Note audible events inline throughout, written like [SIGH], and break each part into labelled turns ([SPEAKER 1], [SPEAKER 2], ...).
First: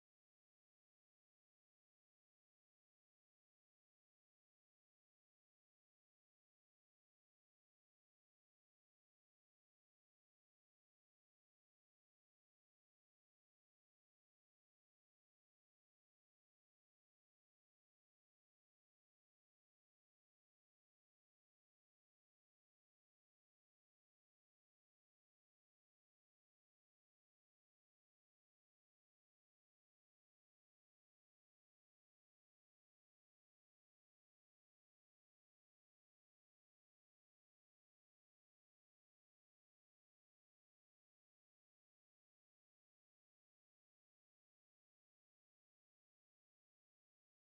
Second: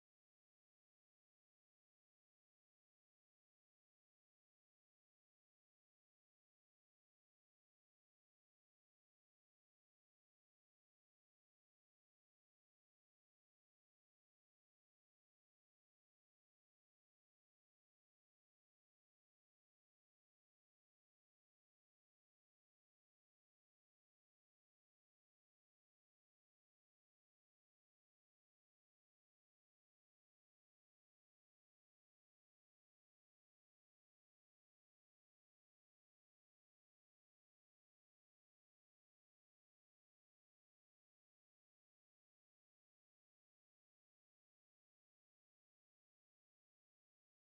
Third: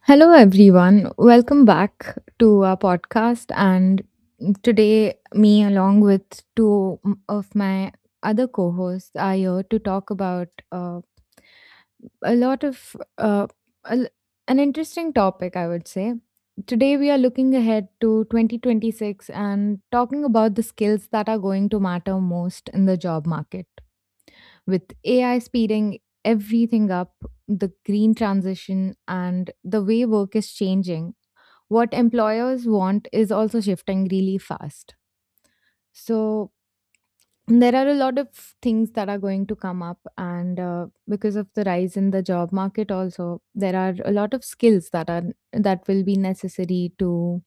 [SPEAKER 1] Hello, everyone. Welcome back to our podcast. And today, me, along with two m- of my other co hosts, are here to talk about a lot of a l- an interesting topic, I would say. Today, we are looking ahead to 2026 and talking about the skills that are going to matter most in the job market with AI speeding everything up, the green transition, and the way work is changing. What employers want is also shifting really fast. So, there are a lot of things that are going to come up, and because of the rise in the job market, also there are a lot of skills that will be necessary to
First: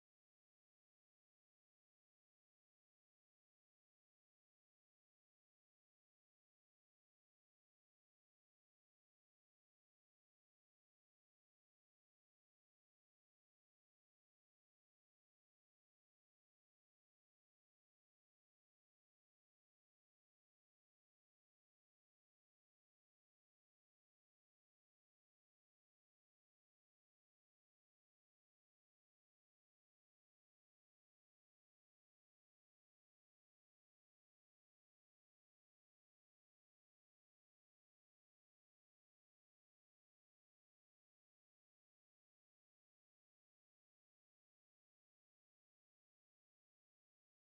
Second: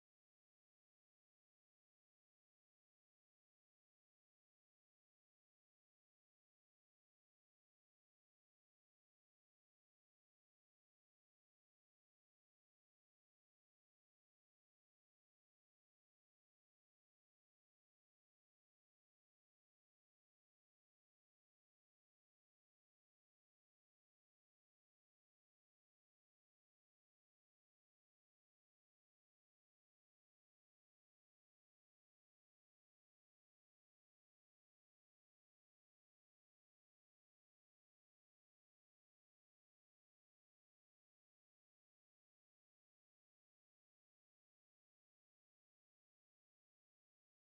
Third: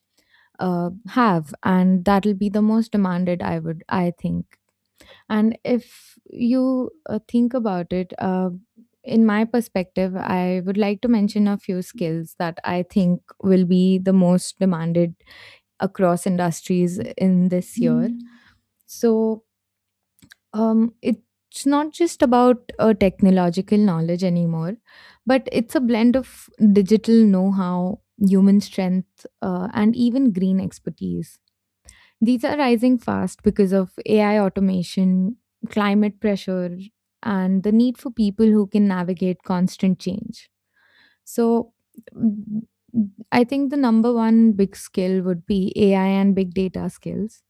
[SPEAKER 1] have, and that'll be the most demanded. I think. And if you think about it, in my perspective, I would like to mention a few skills that I think will be the most demanded across industries in this year. Mm. So it's not just about technological knowledge anymore, but it's a blend of digital know how, human strength, and even green expertise. These are rising fast because of AI automation, climate pressure, and the need for people who can navigate constant change. So, mm, I think the number one big skill would be AI and big data skills.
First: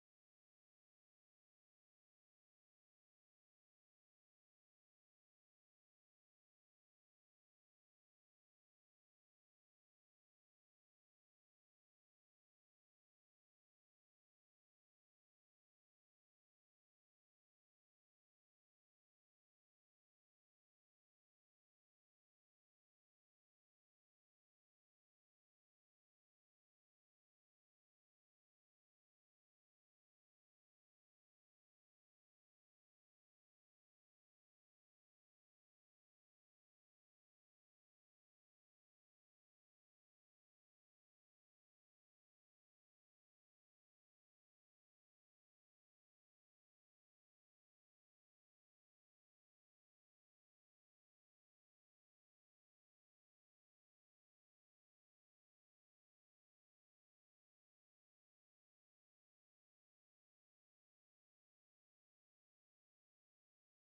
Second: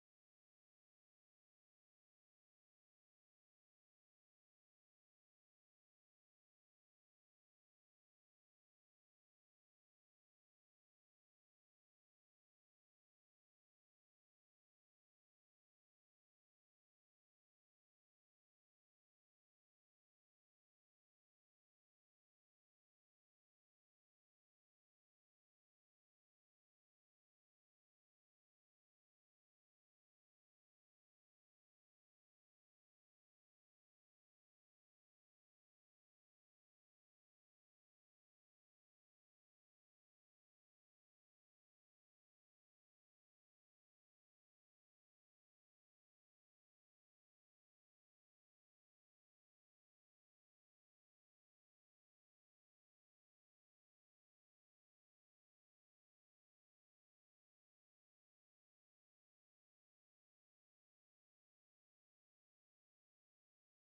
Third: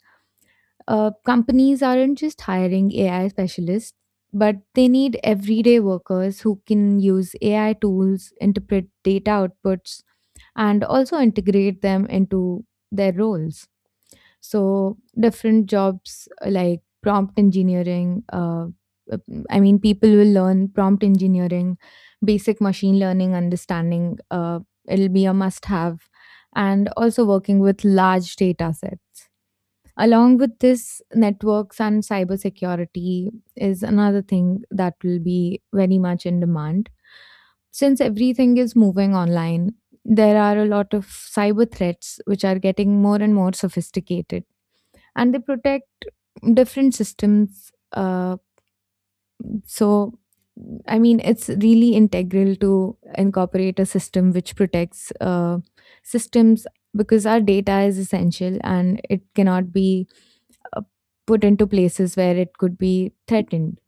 [SPEAKER 1] Companies aren't just hiring AI specialists, but they need everyday workers who can use AI tools, interpret data outputs, and also integrate them into their roles. So different jobs like prompt engineering. I mean, people will learn prompt engineering, basic machine learning understanding. It'll be a must-have, and also working with large data sets. Along with this, networks and cybersecurity is another thing that will be very much in demand. Since everything is moving online, there are a lot of cyber threats which are getting more and more sophisticated, and they protect different systems. So I mean, it's really integral to incorporate a system which protects systems, because our data is essential and it cannot be uh, put into places where it could be threatened.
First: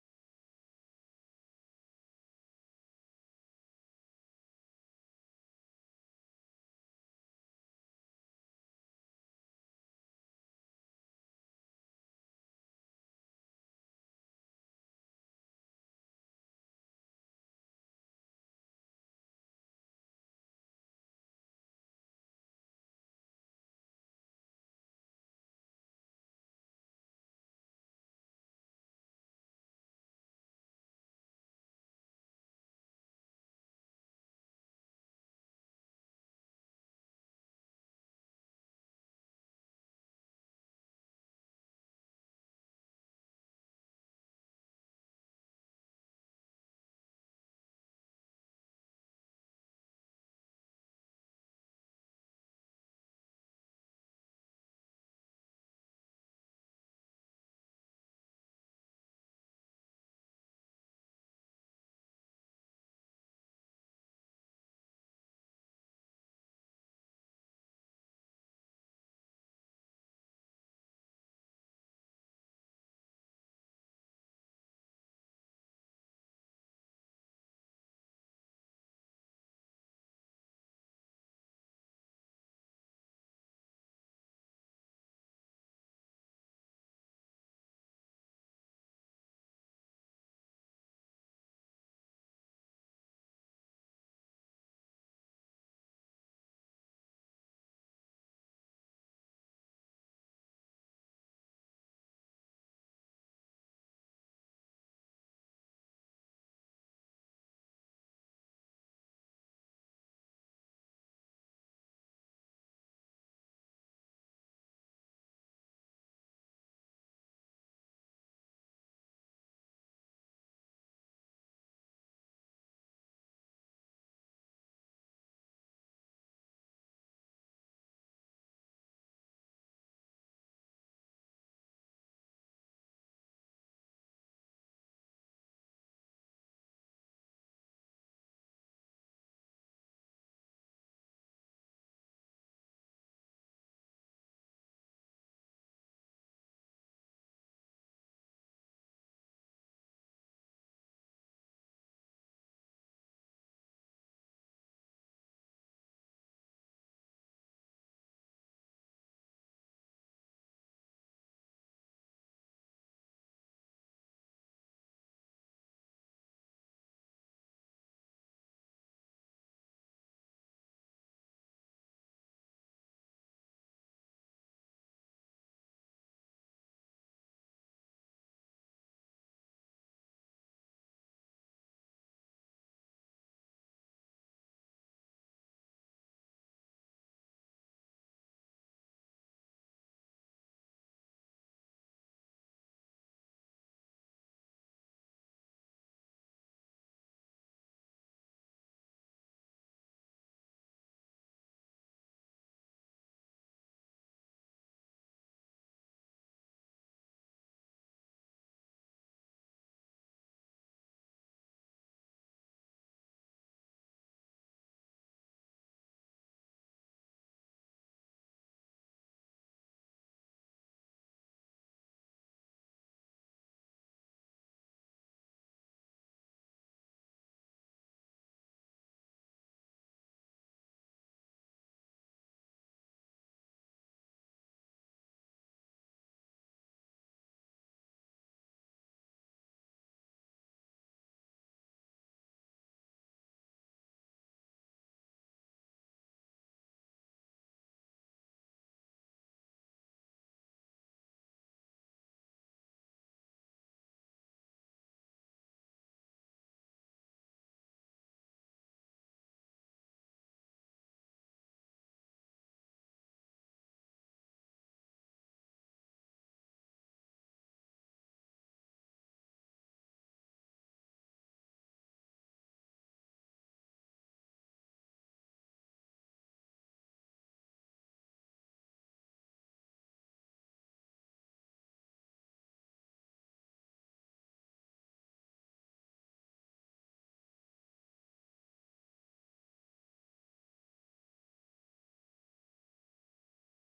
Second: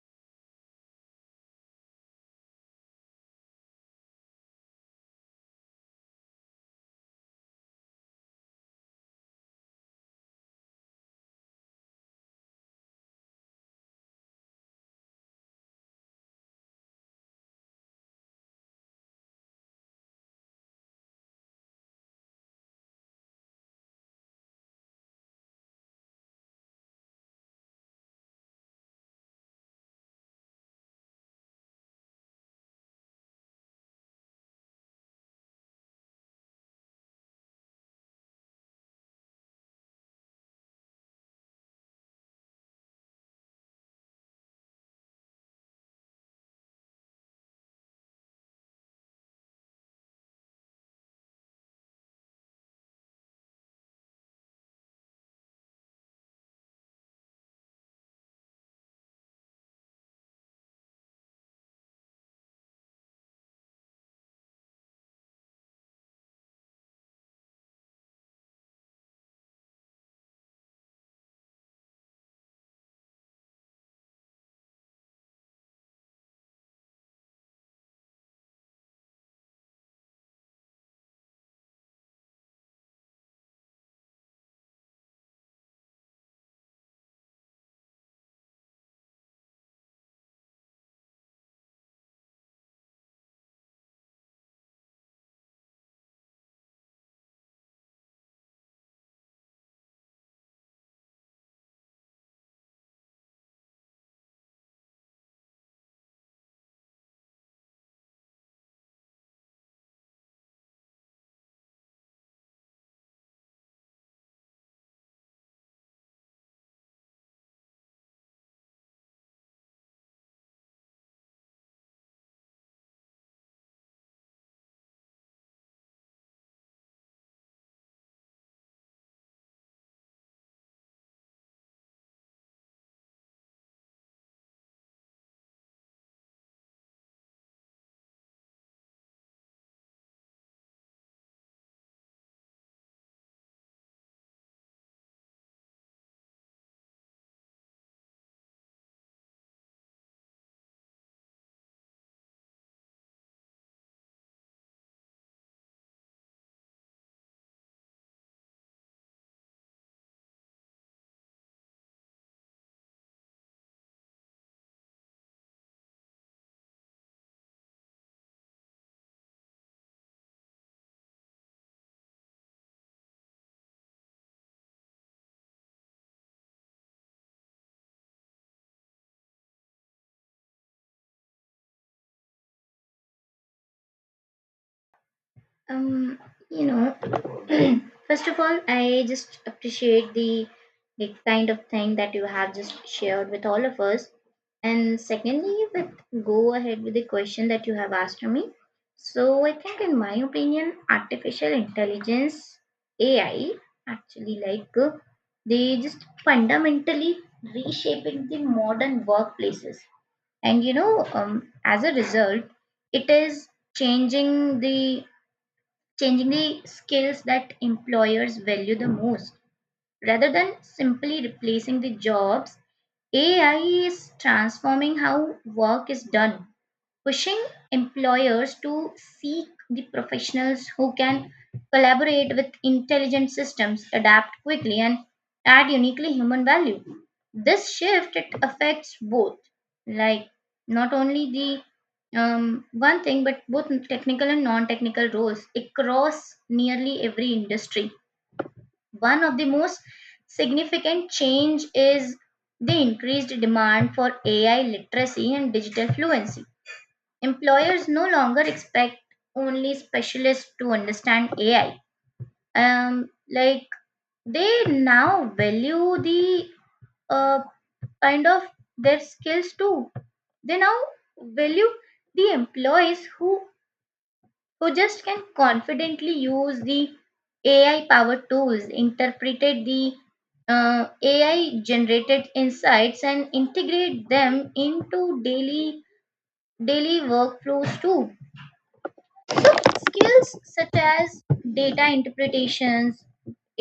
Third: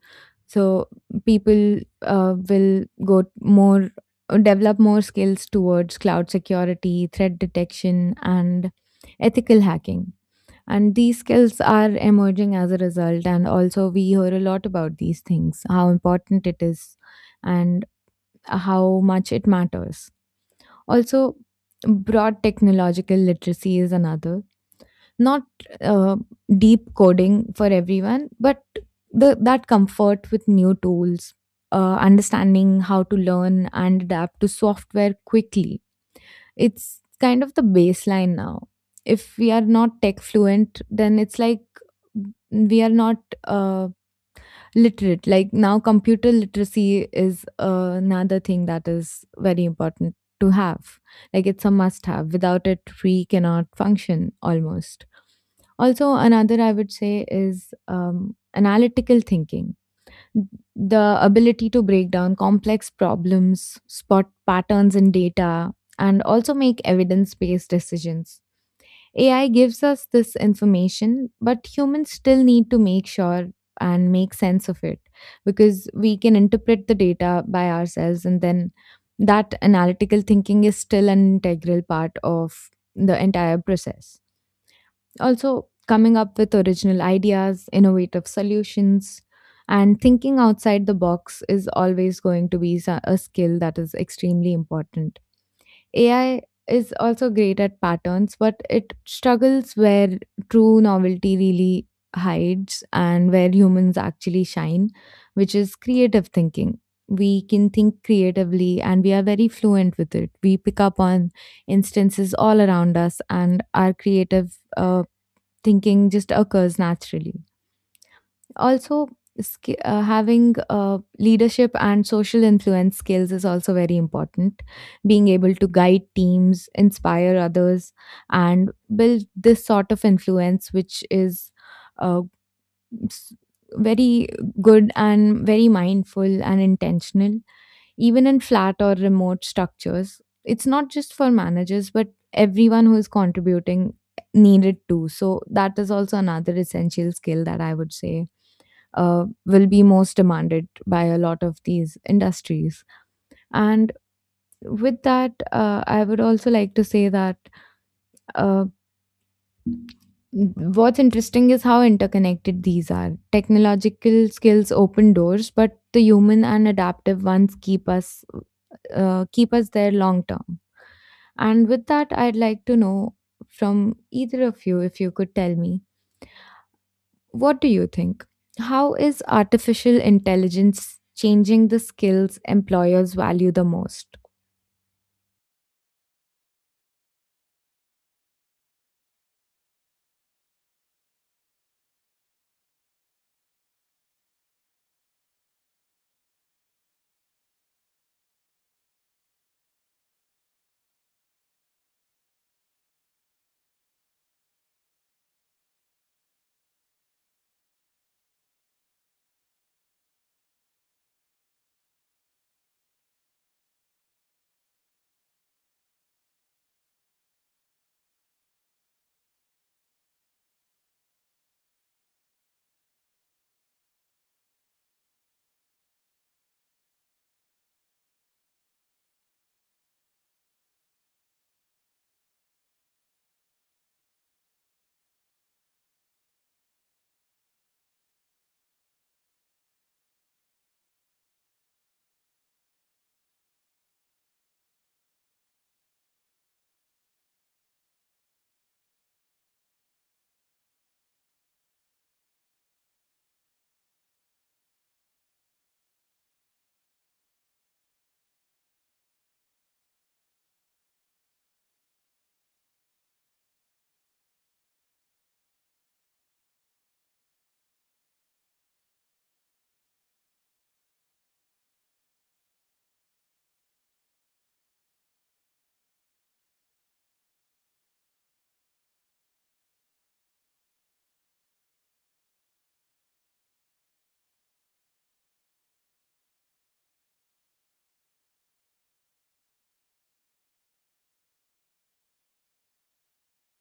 [SPEAKER 1] So people will go t- more develop more skills towards cloud security, threat detection, and ethical hacking, and these skills are emerging as a result. And also, we hear a lot about these things, how important it is, and how much it matters. Also, broad technological literacy is another. Not uh, deep coding for everyone, but that comfort with new tools, understanding how to learn and adapt to software quickly. It's kind of the baseline now. If we are not tech fluent, then it's like we are not uh, literate. Like now, computer literacy is another thing that is very important to have. Like, it's a must have. Without it, we cannot function almost. Also, another I would say is analytical thinking, the ability to break down complex problems, spot patterns in data, and also make evidence based decisions. AI gives us this information, but humans still need to make sure and make sense of it, because we can interpret the data by ourselves, and then that analytical thinking is still an integral part of the entire process. Also, coming up with original ideas, innovative solutions, and thinking outside the box is always going to be a skill that is extremely important. AI is also great at patterns, but it struggles where true novelty really hides and where humans actually shine, which is creative thinking. We can think creatively, and we are very fluent with it. We pick up on instances all around us, and our creative thinking just occurs naturally. Also, having leadership and social influence skills is also very important. Being able to guide teams, inspire others, and build this sort of influence, which is uh, s- very good and very mindful and intentional, even in flat or remote structures. It's not just for managers, but everyone who is contributing needed to. So that is also another essential skill that I would say will be most demanded by a lot of these industries. And with that, I would also like to say that. Uh, what's interesting is how interconnected these are. Technological skills open doors, but the human and adaptive ones keep us keep us there long term. And with that, I'd like to know from either of you, if you could tell me, what do you think? How is artificial intelligence changing the skills employers value the most?
[SPEAKER 2] um you know [CLEARS THROAT] First of all, I just appreciate the kind of thing that you have just shared with all of us, and secondly, with go ahead with the question that you have asked me. So I think, in my opinion, artificial intelligence, AI, actually they just fundamentally reshaping the modern workplaces. And as a result, it is changing the changing the skills that employers value the most. Rather than simply replacing the jobs, AI is transforming how work is done, pushing employers to seek the professionals who can collaborate with intelligent systems, adapt quickly, and add uniquely human value. This shift, it affects both, like not only the one thing, but both technical and non-technical roles across nearly every industry. One of the most significant change is the increased demand for AI literacy and digital fluency. Employers no longer expect only specialists to understand AI. Um, like they now value the uh, kind of their skills too. They now value the employees who just can confidently use the AI powered tools, interpreted the AI generated insights, and integrate them into daily daily workflows too. Skills such as data interpretations,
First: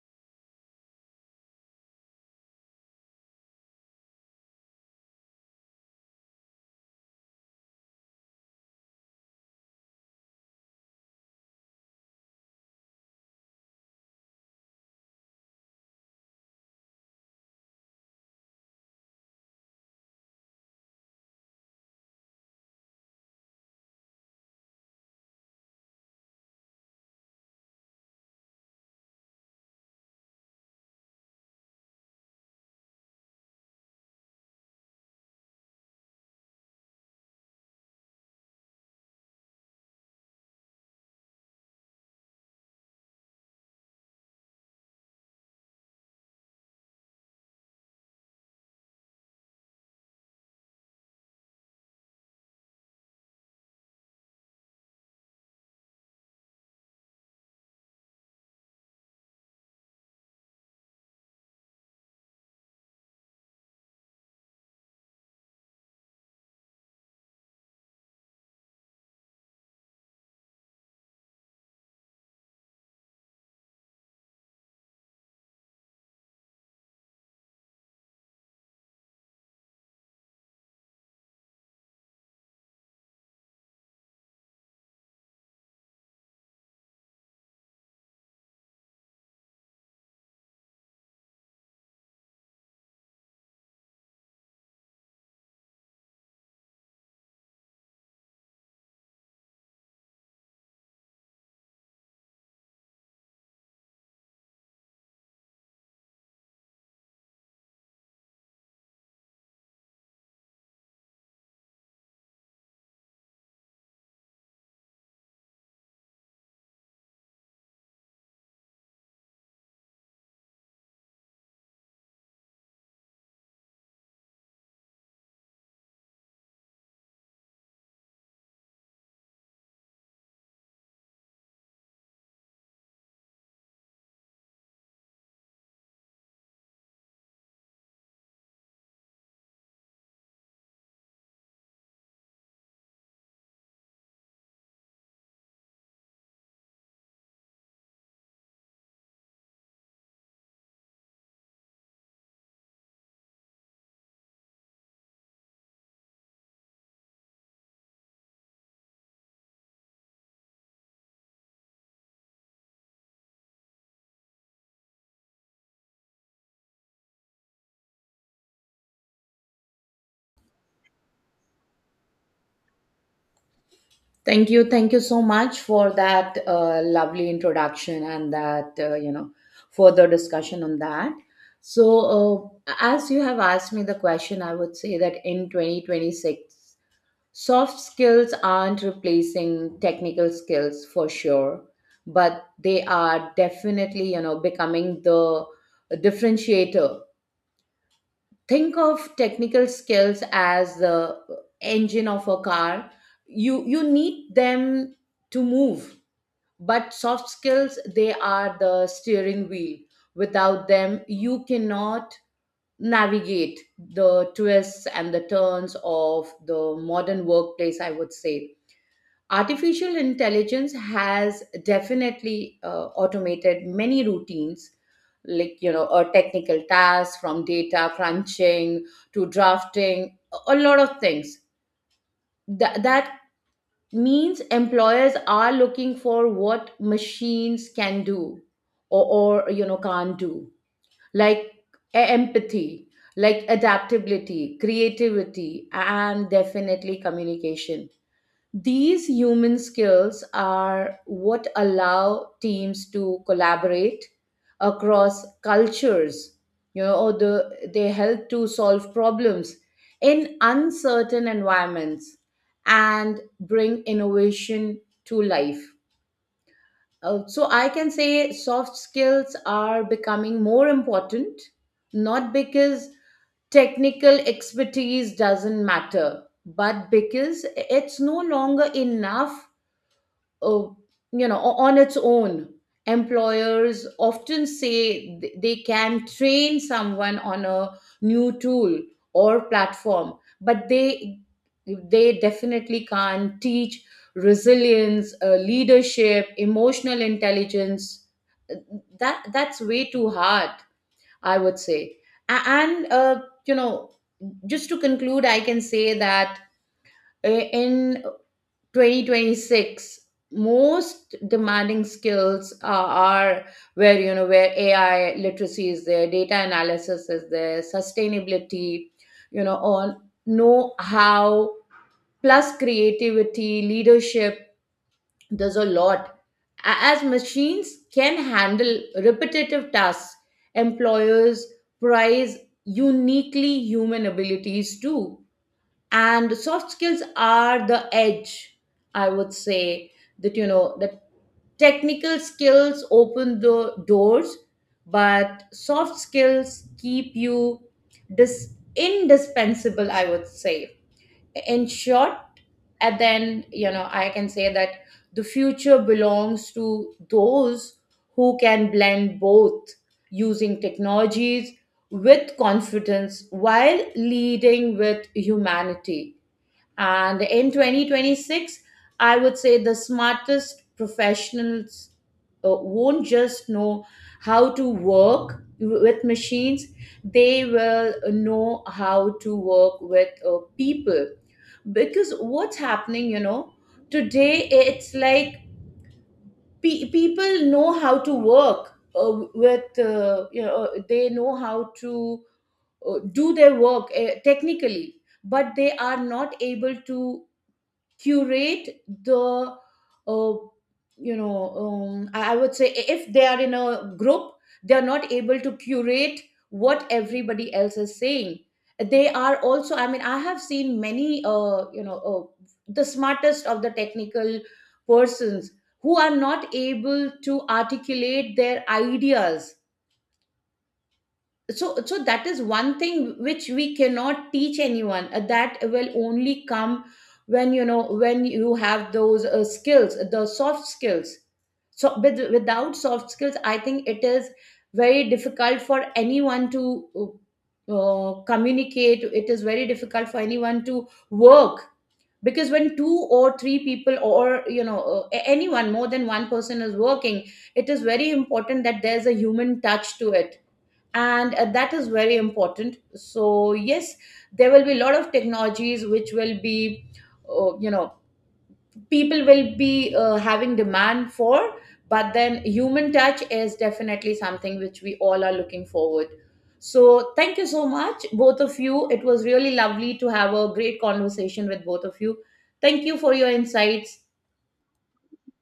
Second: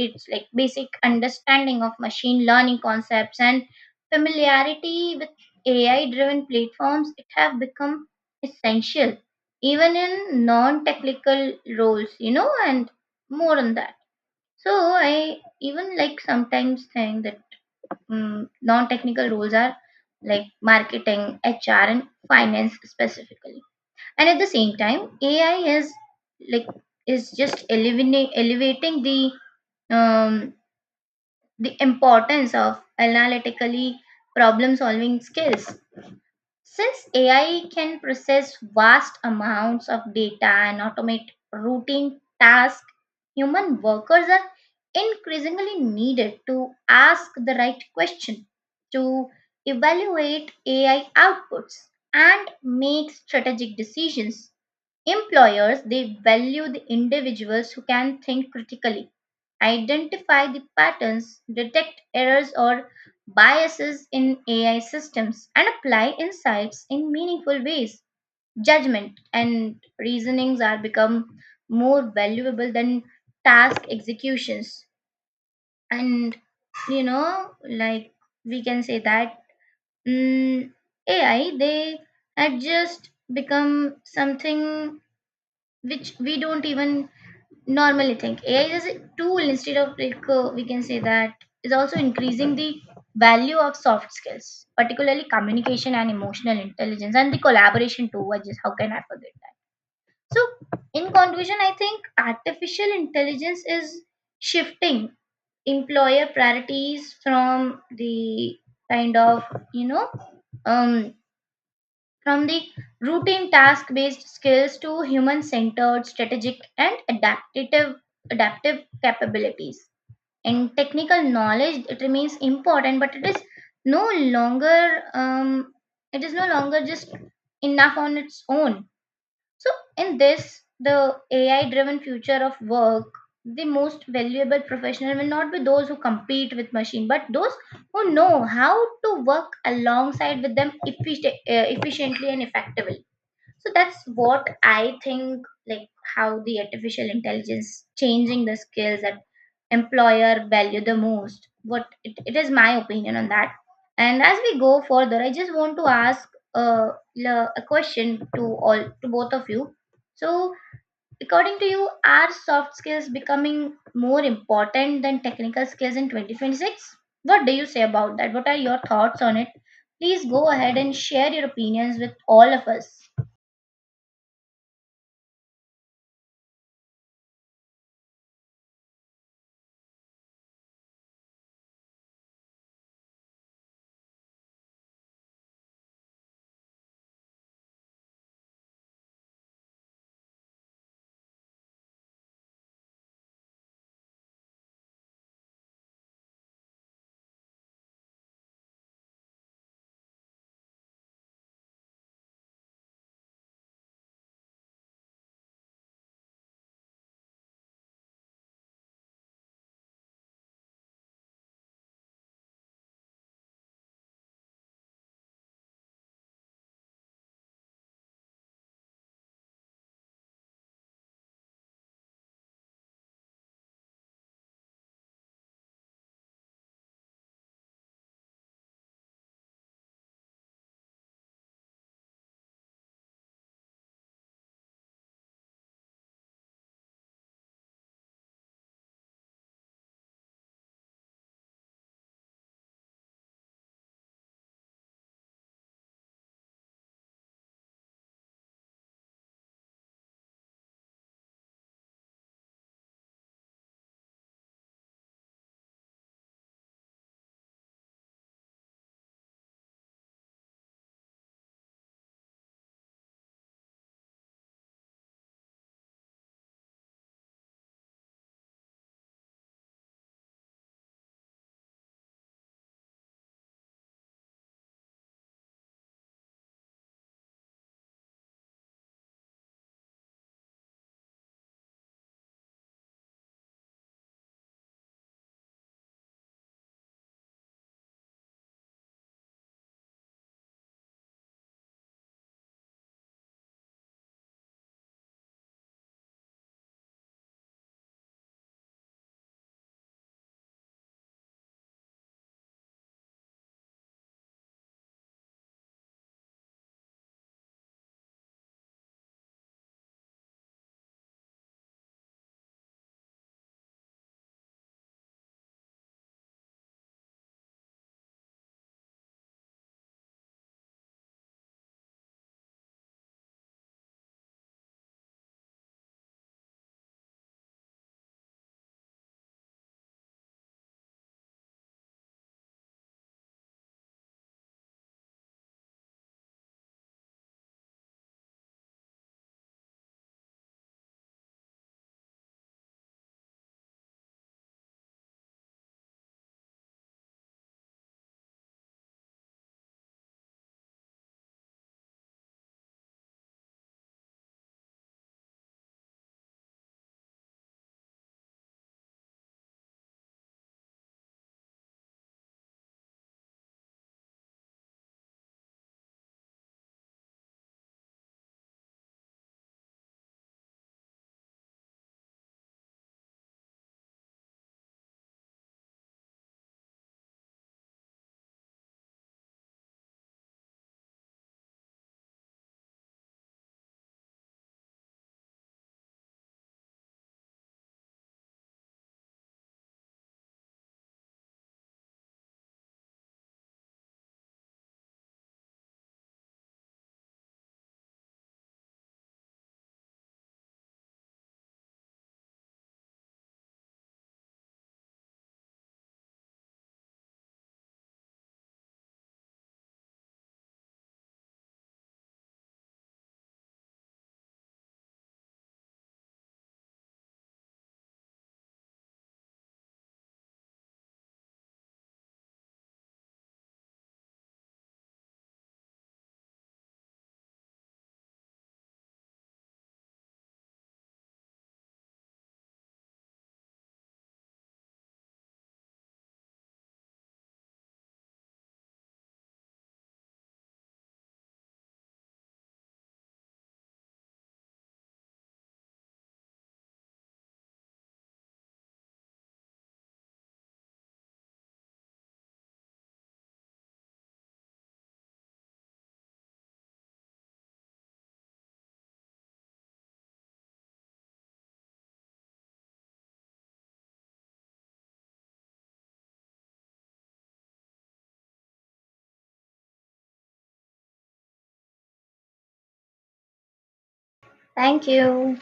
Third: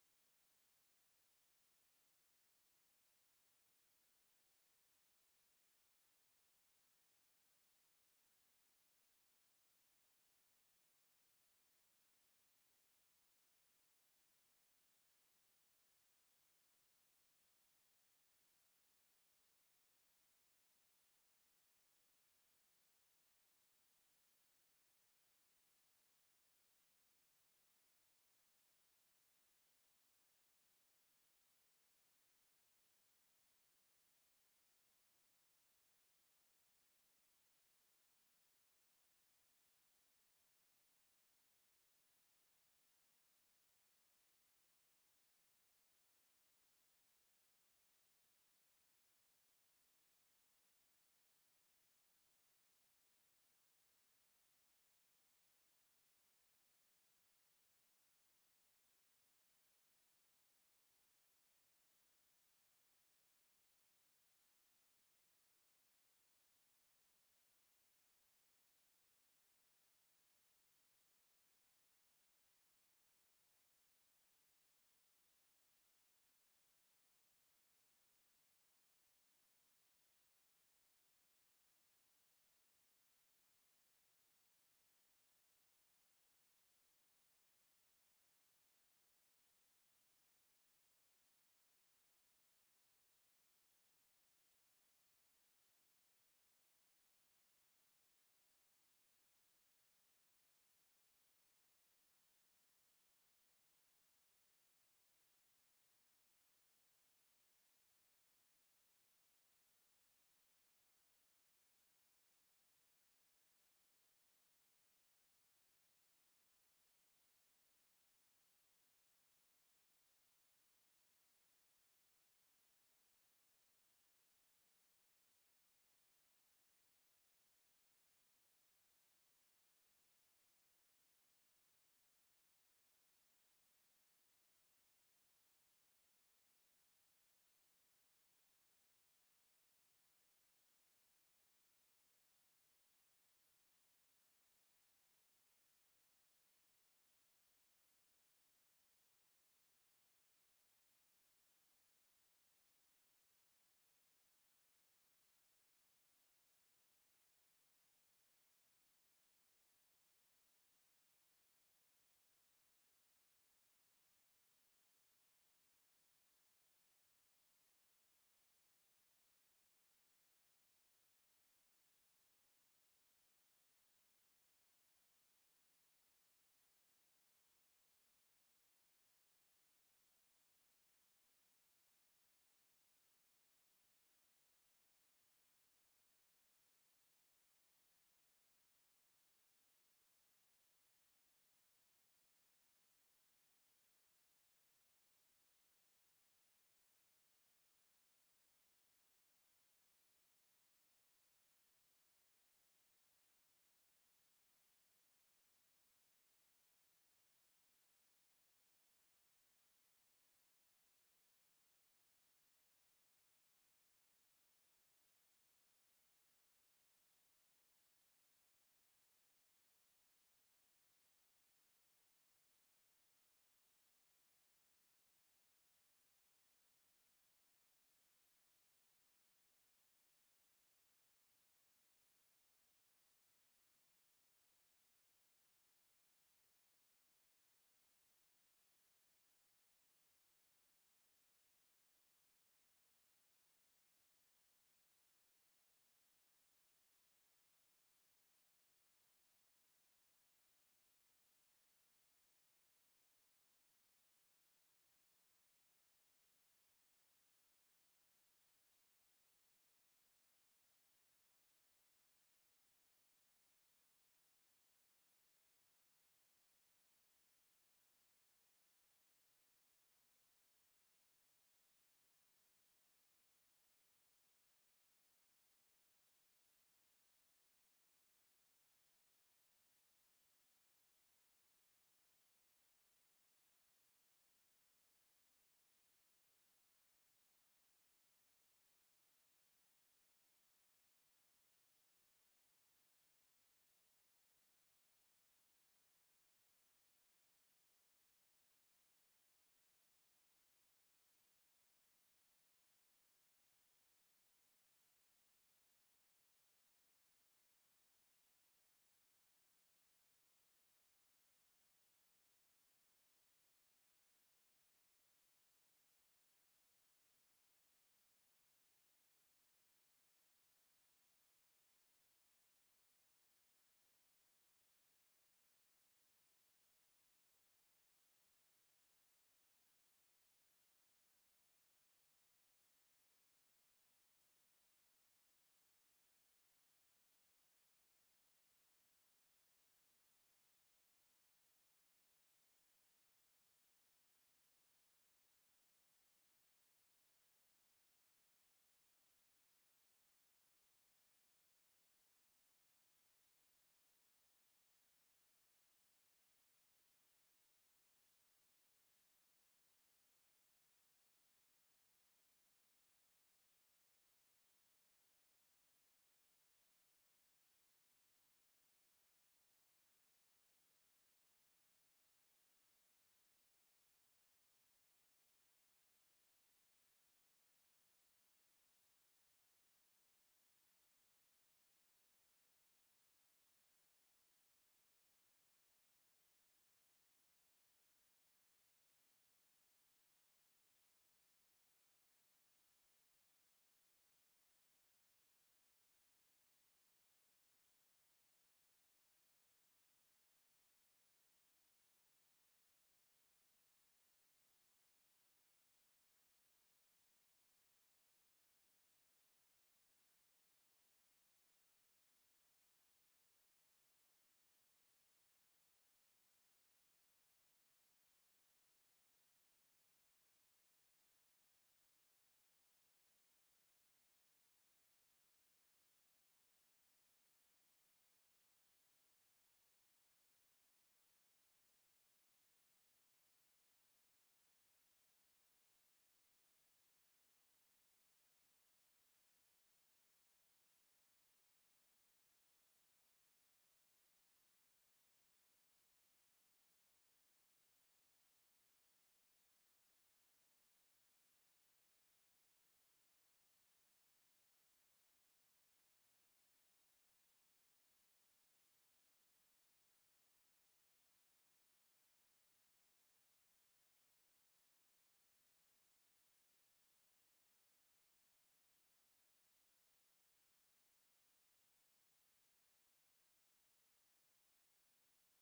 [SPEAKER 2] it's like basic understanding of machine learning concepts and familiarity with ai driven platforms, it have become essential even in non technical roles, you know, and more on that. So I even like sometimes think that mm non technical roles are like marketing, hr, and finance specifically. And at the same time, ai is like is just elevating um, the importance of analytically problem solving skills. Since ai can process vast amounts of data and automate routine tasks, human workers are increasingly needed to ask the right question, to evaluate ai outputs, and make strategic decisions. Employers, they value the individuals who can think critically, identify the patterns, detect errors or biases in AI systems, and apply insights in meaningful ways. Judgment and reasonings are become more valuable than task executions. And you know like we can say that mm, AI, they had just become something which we don't even normally think. AI is a tool instead of we can say that is also increasing the value of soft skills, particularly communication and emotional intelligence and the collaboration too. What, just how can I forget that? So in conclusion, I think artificial intelligence is shifting employer priorities from the kind of you know um from the routine task based skills to human centered strategic and adaptive capabilities. And technical knowledge, it remains important, but it is no longer um, it is no longer just enough on its own. So, in this, the AI driven future of work, the most valuable professional will not be those who compete with machine, but those who know how to work alongside with them efficiently and effectively. So that's what I think, like, how the artificial intelligence changing the skills that employer value the most. It is my opinion on that. And as we go further, I just want to ask uh, a question to all to both of you. So, according to you, are soft skills becoming more important than technical skills in 2026? What do you say about that? What are your thoughts on it? Please go ahead and share your opinions with all of us.
[SPEAKER 3] Thank you. Thank you so much for that lovely introduction and further discussion on that. As you have asked me the question, I would say that in 2026, soft skills aren't replacing technical skills for sure, but they are definitely, becoming the differentiator. Think of technical skills as the engine of a car. You need them to move, but soft skills, they are the steering wheel. Without them you cannot navigate the twists and the turns of the modern workplace, I would say. Artificial intelligence has definitely automated many routines, like a technical task, from data crunching to drafting, a lot of things. That means employers are looking for what machines can do or can't do, like empathy, like adaptability, creativity, and definitely communication. These human skills are what allow teams to collaborate across cultures. They help to solve problems in uncertain environments and bring innovation to life. So I can say soft skills are becoming more important, not because technical expertise doesn't matter, but because it's no longer enough uh, on its own. Employers often say they can train someone on a new tool or platform, but they definitely can't teach resilience, leadership, emotional intelligence. That's way too hard, I would say. A- and you know Just to conclude, I can say that in 2026, most demanding skills are where, you know, where AI literacy is there, data analysis is there, sustainability, you know, on know how plus creativity, leadership, there's a lot. As machines can handle repetitive tasks, employers prize uniquely human abilities too, and soft skills are the edge. I would say that that technical skills open the doors, but soft skills keep you indispensable, I would say, in short. And then you know I can say that the future belongs to those who can blend both, using technologies with confidence while leading with humanity. And in 2026, I would say the smartest professionals won't just know how to work with machines, they will know how to work with people. Because what's happening, you know, today it's like people know how to work they know how to do their work technically, but they are not able to curate the uh, I would say, if they are in a group, they are not able to curate what everybody else is saying. They are also, I mean, I have seen many the smartest of the technical persons who are not able to articulate their ideas. So that is one thing which we cannot teach anyone. That will only come when when you have those skills, the soft skills. So without soft skills, I think it is very difficult for anyone to communicate. It is very difficult for anyone to work, because when two or three people, or anyone more than one person is working, it is very important that there's a human touch to it. And that is very important. So yes, there will be a lot of technologies which will be uh, you know people will be having demand for, but then human touch is definitely something which we all are looking forward. So thank you so much, both of you. It was really lovely to have a great conversation with both of you. Thank you for your insights.
[SPEAKER 2] Thank you.